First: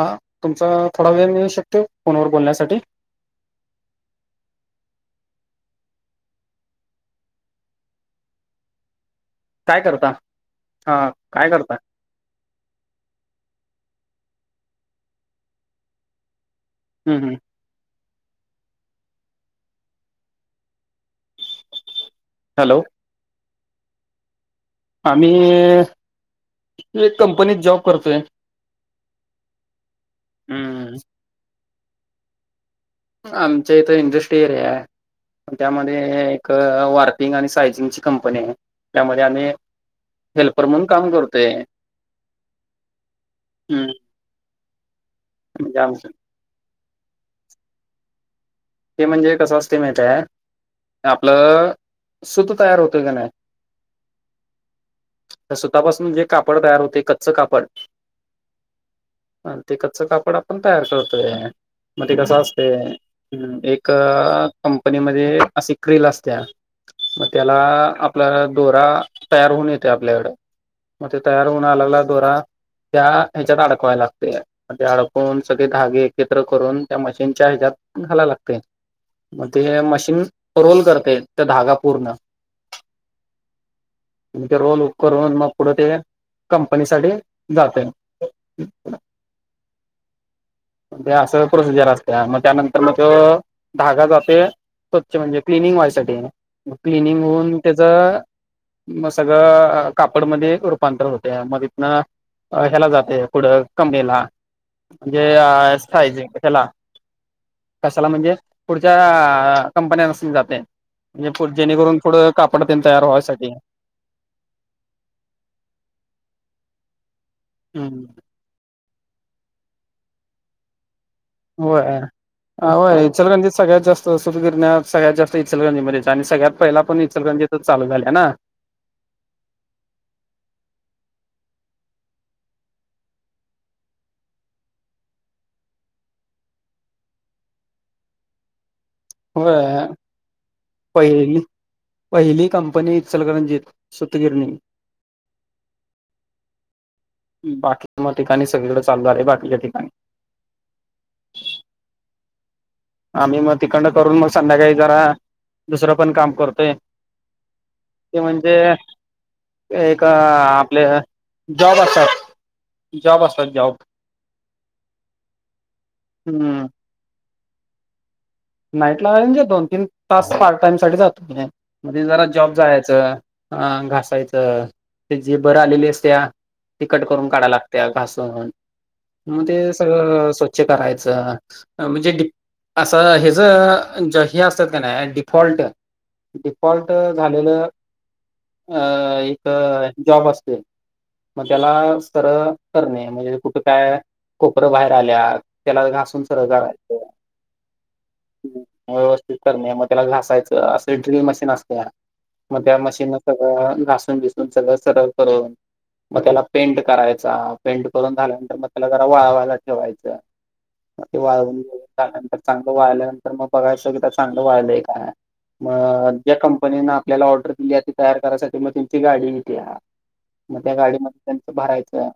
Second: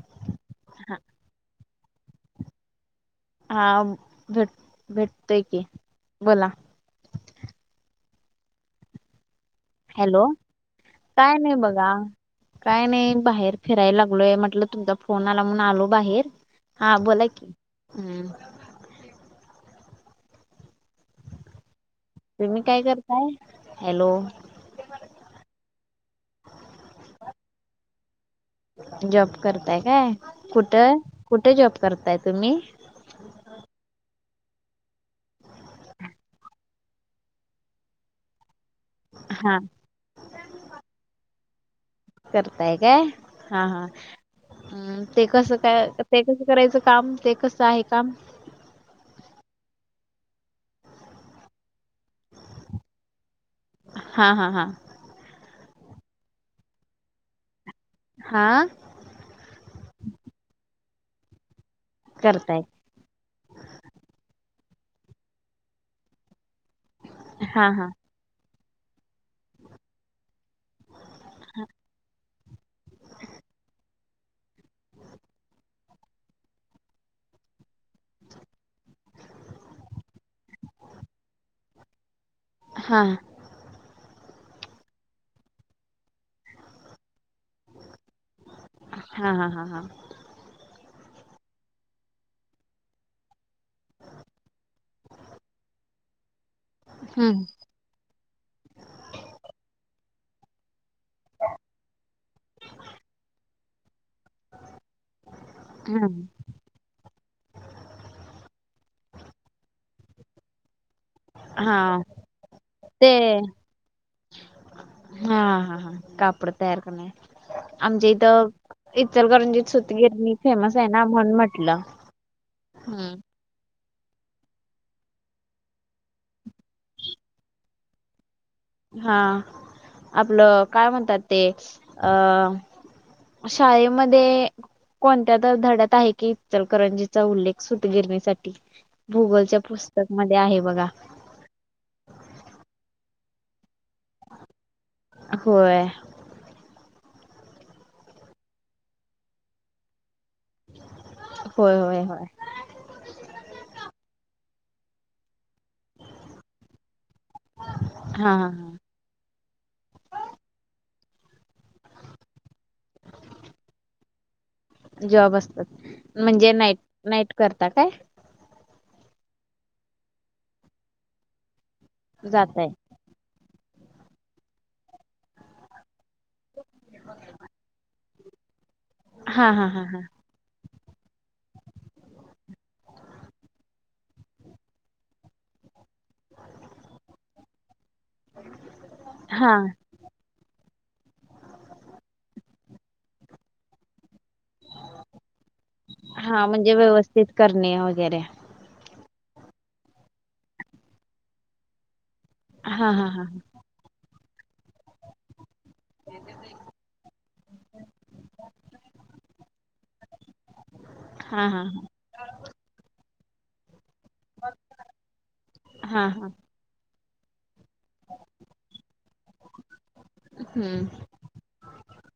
हा तुमचा थोडा वेळ मिळू शकतो फोनवर बोलण्यासाठी, हा भेट भेटतय की बोला, काय करता हॅलो, हा काय नाही करता बघा, काय नाही बाहेर फिरायला लागलोय म्हटलं, तुमचा फोन आला म्हणून आलो बाहेर, हा हं, बोलाय हं. की हम् तुम्ही हॅलो काय करताय. हॅलो, आम्ही एक कंपनीत जॉब करतोय. जॉब करताय काय हं. कुठं? कुठे जॉब करताय तुम्ही, आमच्या इथं इंडस्ट्री एरिया आहे. त्यामध्ये एक वारपिंग आणि सायझिंगची कंपनी आहे. त्यामध्ये आम्ही हा हेल्पर म्हणून काम करतोय. करताय काय? हा हा हं. ते कसं म्हणजे काय? आम कसं करायचं. काम ते कसं आहे काम ते म्हणजे कसं ते माहित हाय, आपलं सुत तयार होतय का नाय, हां हां हां त्या सुतापासून जे कापड तयार होते कच्च कापड हा ते कच्च कापड आपण तयार करतोय मग ते कसं करताय असतय. एक कंपनीमध्ये असे एक क्रिल असत्या मग त्याला हा हा आप आपला दोरा तयार होऊन येतोय. आपल्याकडं मग ते तयार होऊन आलेला दोरा त्या ह्याच्यात अडकवायला लागतोय. ते अडकून सगळे धागे एकत्र करून त्या मशीनच्या हेच्यात घालायला लागतय. मग ते मशीन रोल करते ते धागा पूर्ण, [inaudible] मग ते रोल ओ कर होऊन मग पुढं ते कंपनीसाठी जातय. हा हा हा हा मग असं प्रोसिजर असत्या मग त्यानंतर मग तो, धागा जातोय, स्वच्छ म्हणजे क्लिनिंग व्हायसाठी मग क्लिनिंग हम्म होऊन, तेज मग सगळं कापडमध्ये रूपांतर होतया मग तिथ ह्याला जाते पुढे कंपनीला. ते हा हम्म सायझिंग हेला. कशाला म्हणजे? पुढच्या कंपन्यास्नी जाते. म्हणजे पु, हा जेणेकरून पुढे कापड तेन तयार ते व्हायसाठी. हा हा हा कापड तयार करणे, हम्म आमच्या इथं इचलकरंजीत सुतगिरणी फेमस आहे ना म्हणून म्हटलं. होय आवय हम्म इचलकरंजीत सगळ्यात जास्त तो सुतगिरण्या सगळ्यात जास्त इचलकरंजी मध्ये आणि सगळ्यात पहिला पण इचलकरंजीतच चालू झाल्या ना. हा आपलं काय म्हणतात ते अ शाळेमध्ये कोणत्या तर धड्यात आहे की इचलकरंजीचा उल्लेख सुतगिरणीसाठी. भूगोलच्या होय पुस्तक मध्ये आहे बघा. पहिली पहिली कंपनी इचलकरंजीत सूतगिरणी. होय [inaudible] बाकीच्या ठिकाणी सगळीकडें चालू झाले आहे बाकीच्या ठिकाणी. [inaudible] होय होय होय. आम्ही मग तिकंड करून मग संध्याकाळी जरा दुसरं पण काम करतोय. [inaudible] ते हा हा म्हणजे हा एक आपले जॉब असतात. जॉब असतात जॉब जॉब असतात, म्हणजे हम्म नाईट-नाईट करता काय? नाईट ला म्हणजे दोन-तीन तास पार्ट टाइम साठी जातोे म्हणजे. मध्ये जरा जॉब जातय जायचं, घासायचं ते जे बर आलेली असत्या. ते कट करून काढायला लागत्या घासून मग हा हा ते हा हा सगळं स्वच्छ स्वच्छ करायचं म्हणजे डीप असं हे द ज हे असत्यात कणी डिफॉल्ट. डिफॉल्ट झालेलं अ एक हा जॉब असतोय मग त्याला सरळ करणे म्हणजे कुठे काय कोपरं बाहेर आल्यात त्याला घासून हा सरळ म्हणजे करायचं. व्यवस्थित करणे वगैरे. व्यवस्थित करणे मग त्याला घासायचं असं एक ड्रिल मशीन असत्या. मग हा त्या हा मशीनं हा सगळं घासून-बिसून सगळं सरळ करून. [unintelligible] मग त्याला पेंट करायचा, पेंट करून झाल्यानंतर मग त्याला जरा वाळवायला ठेवायचं. मग ते हा हा वाळवून-बिळवून झाल्यानंतर चांगलं वाळल्यानंतर मग बघायचं एकदा चांगलं वाळलंय काय. हा मग हा जे कं पनीनं आपल्याला ऑर्डर दिल्या ती तयार करायसाठी मग तेची गाडी येत्या. मग त्या हम्म गाडीम त्यांचं भरायचं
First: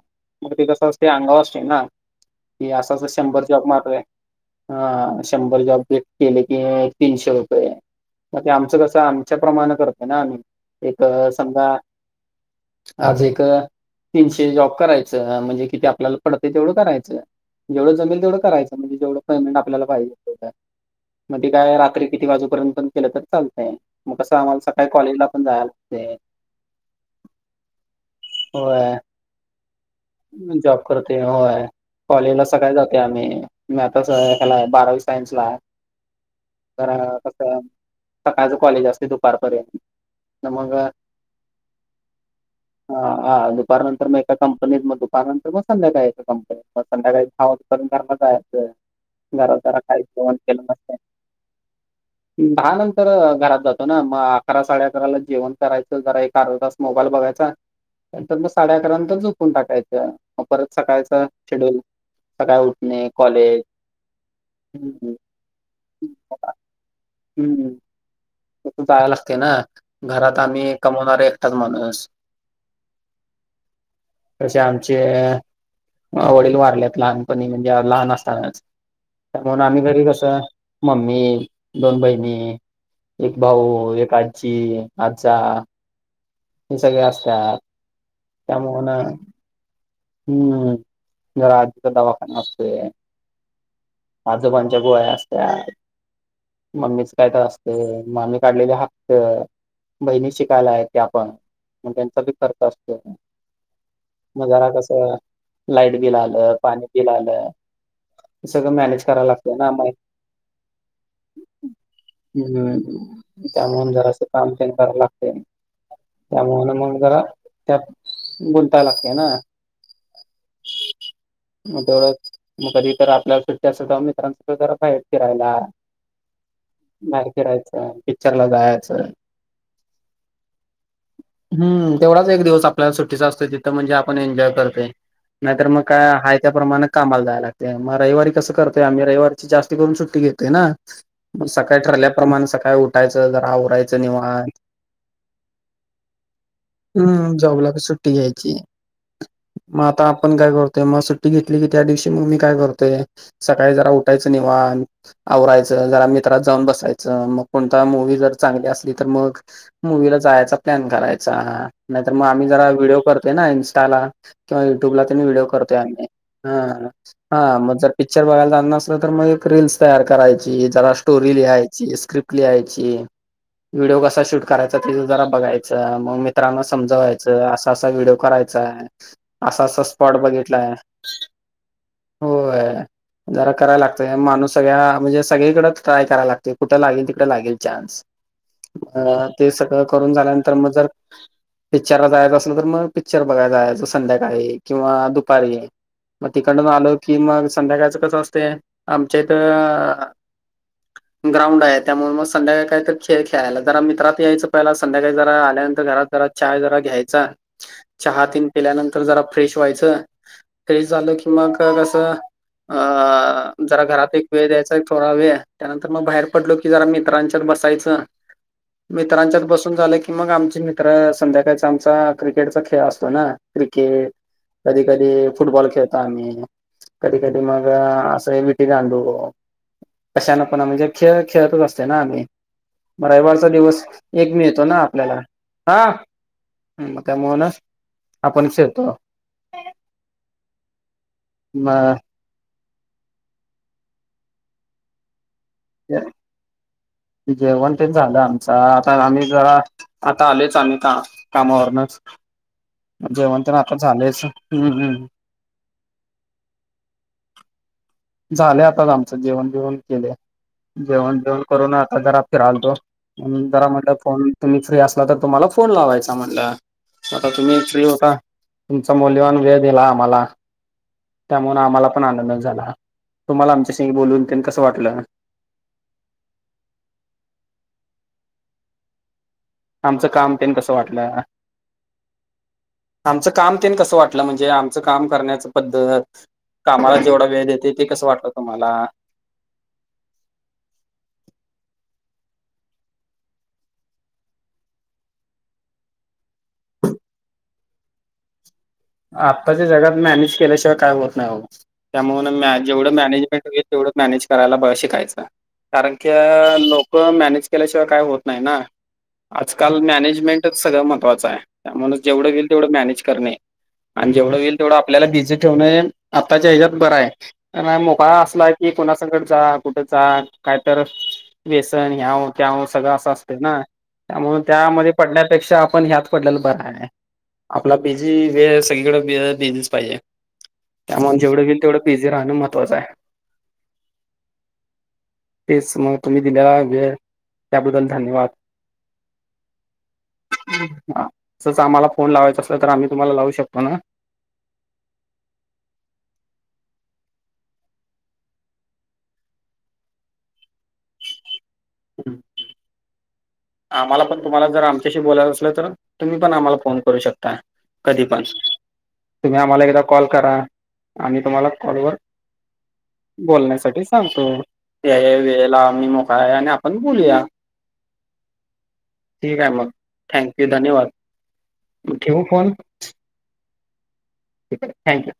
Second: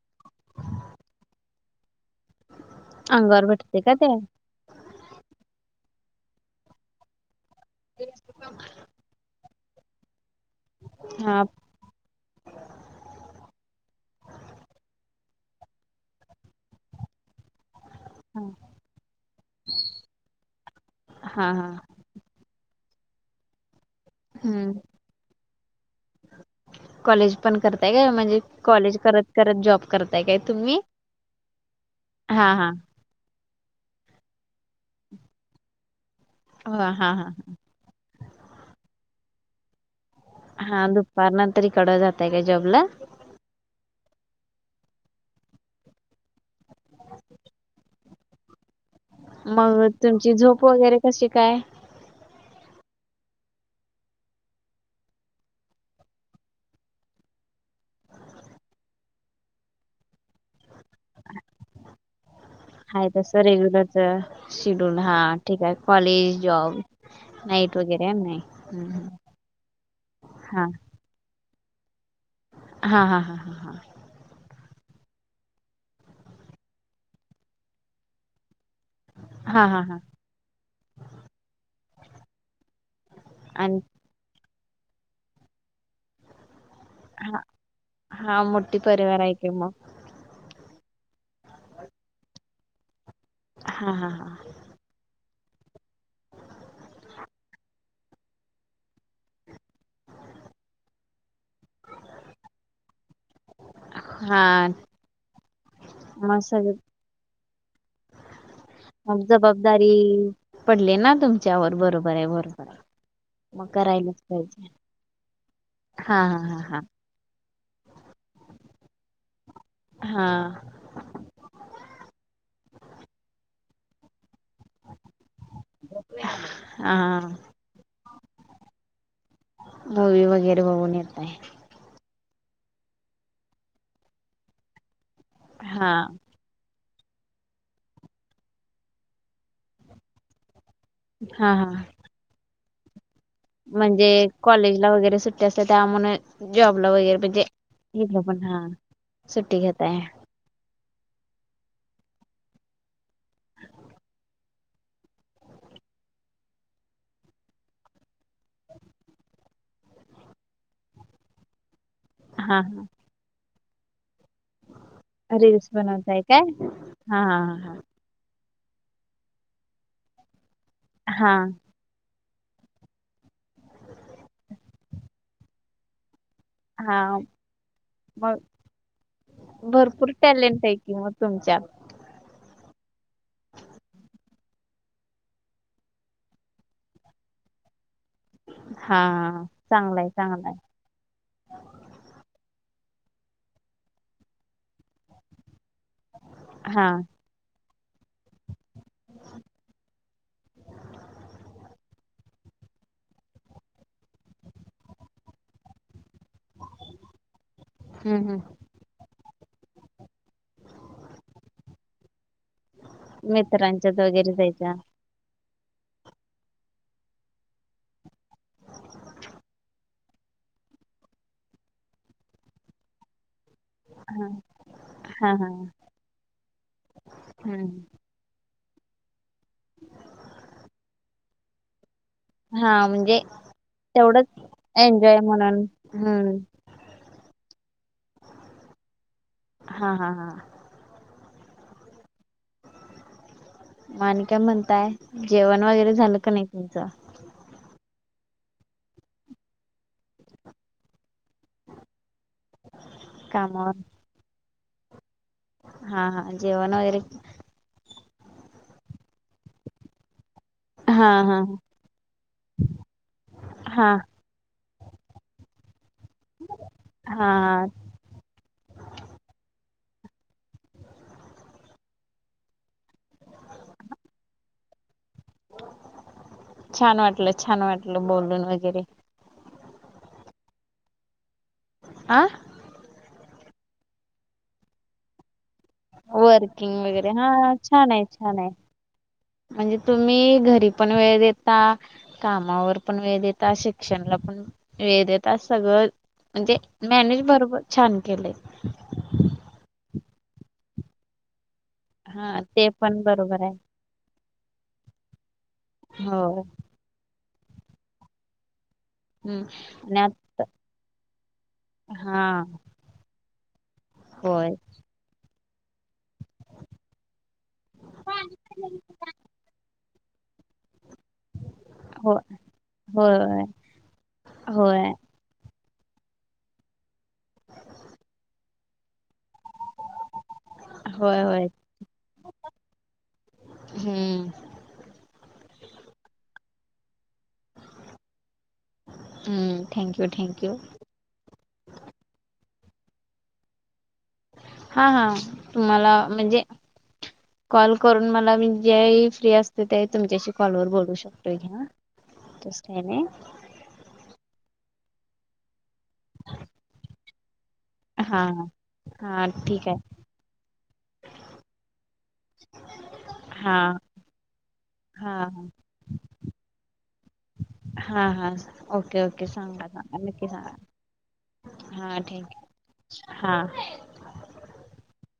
मग ते कसं असतयं अंगावर असतय ना. की असं असं शंभर अंगावर जॉब भेटते माग. का ते [inaudible] हा शंभर जॉब गट केले की तीनशे रुपये. मग ते आमचं कसं तेच्या प्रमाणं करतोय ना आम्ही एक हा समजा आज एक तीनशे जॉब करायचं म्हणजे किती आ आपल्याला पडतयं तेवढं करायचं, जेवढं जमेल तेवढं करायचं, म्हणजे जेवढं पेमेंट आपल्याला पाहिजे. मग हा ते हा काय रात्री किती वाजूपर्यंत पण केलं तर चालतंय. मग कसं आम्हाला हम्म सकाळी कॉलेजला पण जायाला लागतंय. कॉलेज पण करताय काय? म्हणजे कॉलेज होय करत करत जॉब करताय काय जॉब तुम्ही? हा हा. ते आम्ही मॅथ्सला बारावी सायन्स ला आहे. हा जरा हा हा कसं. सकाळचं कॉलेज असतयं दुपारपर्यंत. तर मग हा दुपारनंतर इकडं जाताय काय जॉबला? अ, हा दुपारनंतर मग एका कंपनीत मग दुपारनंतर मग संध्याकाळी कंपनीत मग संध्याकाळी दहा वाजेपर्यंत घरला जायाचं. मग तुमची झोप वगैरे कशी काय? दहा नंतर घरात जातो ना मग अकरा साडे अकराला जेवण करायचं जरा एक अर्धा तास मोबाईल बघायचा. नंतर मग साडे अकरा नंतर झोपून टाकायचं. मग परत सकाळचं शेड्यूल सकाळी उठणे, हाय तसं कॉलेज रेग्युलरच हं, शेड्यूल हा ठीक आहे. कॉलेज, जॉब नाईट वगैरे नाही. मग ते हम्म, जायाला हम्म. लागतयं ना. घरात आम्ही हा कमवणारं एकटाच माणूस. हा हा हा हा. तसे आमचे वडील वारल्यात लहानपणी म्हणजे लहान असतानच. त्यामुळ हा हा आम्ही हा घरी कसं? मम्मी, दोन बहिणी, एक आणि भाऊ, एक आजी, आज्जा. हा. हा मोठी परिवार आहे की मग. हूं. जरा आजीचा दवाखाना असतोय. हा हा हा आजोबांच्या गोळ्या अस [unintelligible] मम्मीच कायतर असतयं. आम्ही काढलेली हफ्तं. बहिणी शिकायला आहेत त्या पण. मग त्यांचा बी खर्च असतोय ना. मग जरा हा कसं लाइट बिल मग आलं, सगळ पाणी बिल आलं. हे सगळं मॅनेज मग कराय लागतंय ना मग. जबाबदारी पडले ना तुमच्यावर बरोबर आहे बरोबर हं. आहे. मग त्यामुळं करायलाच जरासं काम पाहिजे तेन कराला लागतंय. हा हा त्यामुळं हा मग जरा त्यात गुंताय लागतंय ना. हा. मग तेवढंच मग कधी तर आपल्याला सुट्टी असल तवा मित्रांसंग जरा बाहेर फिरायला. हा बाहेर हा फिरायचं, पिकच्चर ला जायाचं. मूवी वगैरे बघून येताय. हूं. तेवढाच एक दिवस आपल्याला सुट्टीचा असतोय तिथं म्हणजे आपण एन्जॉय करतोय. नाहीतर मग हा काय हाय त्या प्रमाणे कामाला जायला लागतंय. मग रविवारी कस करतय आम्ही रविवारची जास्ती करून सुट्टी घेतोय ना. म हा हा सकाळी ठरल्याप्रमाणे सकाळी उठ उठायचं. जरा आवरायचं म्हणजे निवांत कॉलेजला वगैरे सुट्टी असते त्यामु जॉबला वगैरे हम्म म्हणजे जॉबला सुट्टी घ्यायची‌. सुुट्टी घेताय. आपण काय करतय मग सुट्टी घेतली की त्या दिवशी मग मी काय करतेय सकाळी जरा उठायचं वांत आवरायच जरा मित्रात जाऊन बसायच मग कोणता मुव्ही जर चांगली असली तर मग मुव्ही जायचा प्लान करायचा. नाही तर मग आम्ही हा जरा व्हिडिओ करतोय ना इन्स्टाला किंवा युट्युबला त्यांनी व्हिडीओ रील्स करतोय आम्ही बनवताय काय हा हा मग जर पिक्चर बघायला जाच नसलं तर मग एक रील्स तयार करायची जरा हा हा स्टोरी लिहा स्क्रिप्ट लिहायची. व्हिडिओ कसा शूट करायचा तेज जरा बघायच. मग मी मित्रांना हा समजवायचं असा असा व्हडिओ मग करायचाय हाय. असा असा भरपूर स्पॉट टॅलेंट बघितलाय. आहे कि मग तुमच्यात होय. जरा कराय लागतंय, माणूस सगळ्या म्हणजे सगळीकडंच ट्राय कराय लागतंय, कुठं लागेल तिथं लागेल चा्न्स. हा अ ते सगळं चांगलाय करून चांगलाय झाल्यानंतर मग जर पिच्चरला जायाचं असल तर मग पिच्चर बघाया जायाचं संध्याकाळी किंवा दुपारी. मग तिकंडून हा आलो की मग, संध्याकाळचं कसं असतंय आमच्या इथंअ [unintelligible] ग्राउंडाय त्यामुळे मग संध्याकाळी काय तर खेळ खेळायला, जरा मित्रात यायचं पहिला, संध्याकाळी जरा आल्यानंतर घरात जरा चाय जरा घ्यायचा, हम्म चहात हम्म त्यानंतर जरा फ्रेश व्हायचं, फ्रेश झालं कि मग कसं ए अंआ, जरा मित्रांच्यात घरात एक वगैरे वेळ जायच्या द्यायचा थोरा वेळ, त्यानंतर मग बाहेर पडलो की जरा मित्रांच्यात बसायचं मित्रांच्यात बसून झाल की मग आमचे मित्रं, संध्याकाळीच आमचा क्रिकेटचा खेळ असतो ना. क्रिकेट, कधी कधी हा हा फुटबॉल खेळतो आमीई. कधी कधी मगअ हम्म असंय, विटी दांडू, कशान पणा म्हणजे खेळ खेळतच असतो तोन आम्ही, हा म्हणजे रैवारचा दिवस तेवढंच एक मिळतो ना एन्जॉय आपल्याला. म्हणून आ हम्म मग त्यामुळं न आपणच येतो. हा हा हा. बंर म आनि काय म्हणताय? जेवण वगरे झालं का नाही तुमचं? जेवण तेच झालं आमचं, आता आमी जरा, आता आलेच आमी ता कामावरनच, जेवण तर आता कामावर झालयसा, हं हं आ हा हा, जेवण वगरे झालंय आताच आमचं जेवण बीवण केले, हा जेवण हा बिवण करून आता जरा फिराल आल्तो. जरा हा हा म्हणलं, फोन तुम्ही फ्री असला तर तुम्हाला फोन लावायचा म्हणलं. आता तुम्ही हा फ्री होता तुमचा मौल्यवान वेळ दिला आम्हाला त्यामुळे आम्हाला पण आनंद झाला. तुम्हाला आमच्याशिंग बोलून तेन कसं वाटलं? छान वाटलं, छान वाटलं बोलून वगरे. आमचं काम तेन कसं वाटलं? आं? आमचं काम तेन कसं वाटलं? म्हणजे आमचं काम करण्याचं पद्धतच, वर्किंग कामाला वगैरे जेवढा हा वेळ देते ते छान आहे कसं वाटतं छान आहे तुम्हाला? म्हणजे तुम्ही घरी पण वेळ देता कामावर पण वेळ देता, शिक्षणला पण वेळ देता, सगळं, म्हणजे मॅनेज बरोबर छान केलेय. आत्ताच्या जगात मॅनेज केल्याशिवाय काय होत नाही हो. त्यामुळे हा न ते जेवढं पण बरोबर मॅनेजमेंट आहे होईल तेवढं मॅनेज करायला शिकायचं. कारण की, हो लोकं मॅनेज केल्याशिवाय काय होत नाही ना? हम्म आजकाल आणि आत मॅनेजमेंटच सगळं महत्त्वाचंय, त्यामुळे जेवढं हां होईल तेवढं मॅनेज करणंय. आन जेवढं होय. होईल तेवढं आपल्याला बिझी ठेवणंय आत्ताच्या हेज्यात बरंय, कार मुभा असला की कुणा सकट जा, कु जा अन काय तर बेसन हो ह्याव त्याव सगळं असं असतंय होय, ना? त्यामुळे त्यामध्ये होय, पडण्यापेक्षा आपण ह्यात पडल तर बरंय, आपला बीझी वेळ सगळीकडे [unintelligible] दिलीच पाहिजे. त्यामुळे होय, जेवढं होय होईल तेवढं बीझी राहणं महत्त्वाचंय. हम्म. तेच मग तुम्ही दिल्याला वेळ त्याबद्दल धन्यवाद. हम्म थँक्यू, थँक्यू हा असंच आम्हाला फोन लावायचा असलं तर आम्ही तुम्हांला लावू शकतो ना? हा हा मला म्हणजे कॉल करून मला मी ज्यावेळी फ्री असतोय त्यावेळी तुमच्याशी कॉलवर बोलू शकतोय की, हां... तस काय नाही. आम्हांला पण तुम्हांला जर आमच्याशी बोलायचं असलं तर, तुम्हीं पण आम्हाला फोन करू शकताय. कधीपण हां हां तुम्हीं आम्हांला ठीक आहे एकदा कॉल करा, आम्हीं तुम्हांला कॉलवर हां. बोलण्यासाठी सांगतो या-या हां वेळेला आम्हीं मो काय आणि आपण बोलूया. हां.. हा.. ओके-ओके, ठीक आहे सांगा, मग. नक्की थँक्यू सांगा, धन्यवाद हां ठेवू ठीक फोन आहे. हा. ठीक आहे थँक्यू.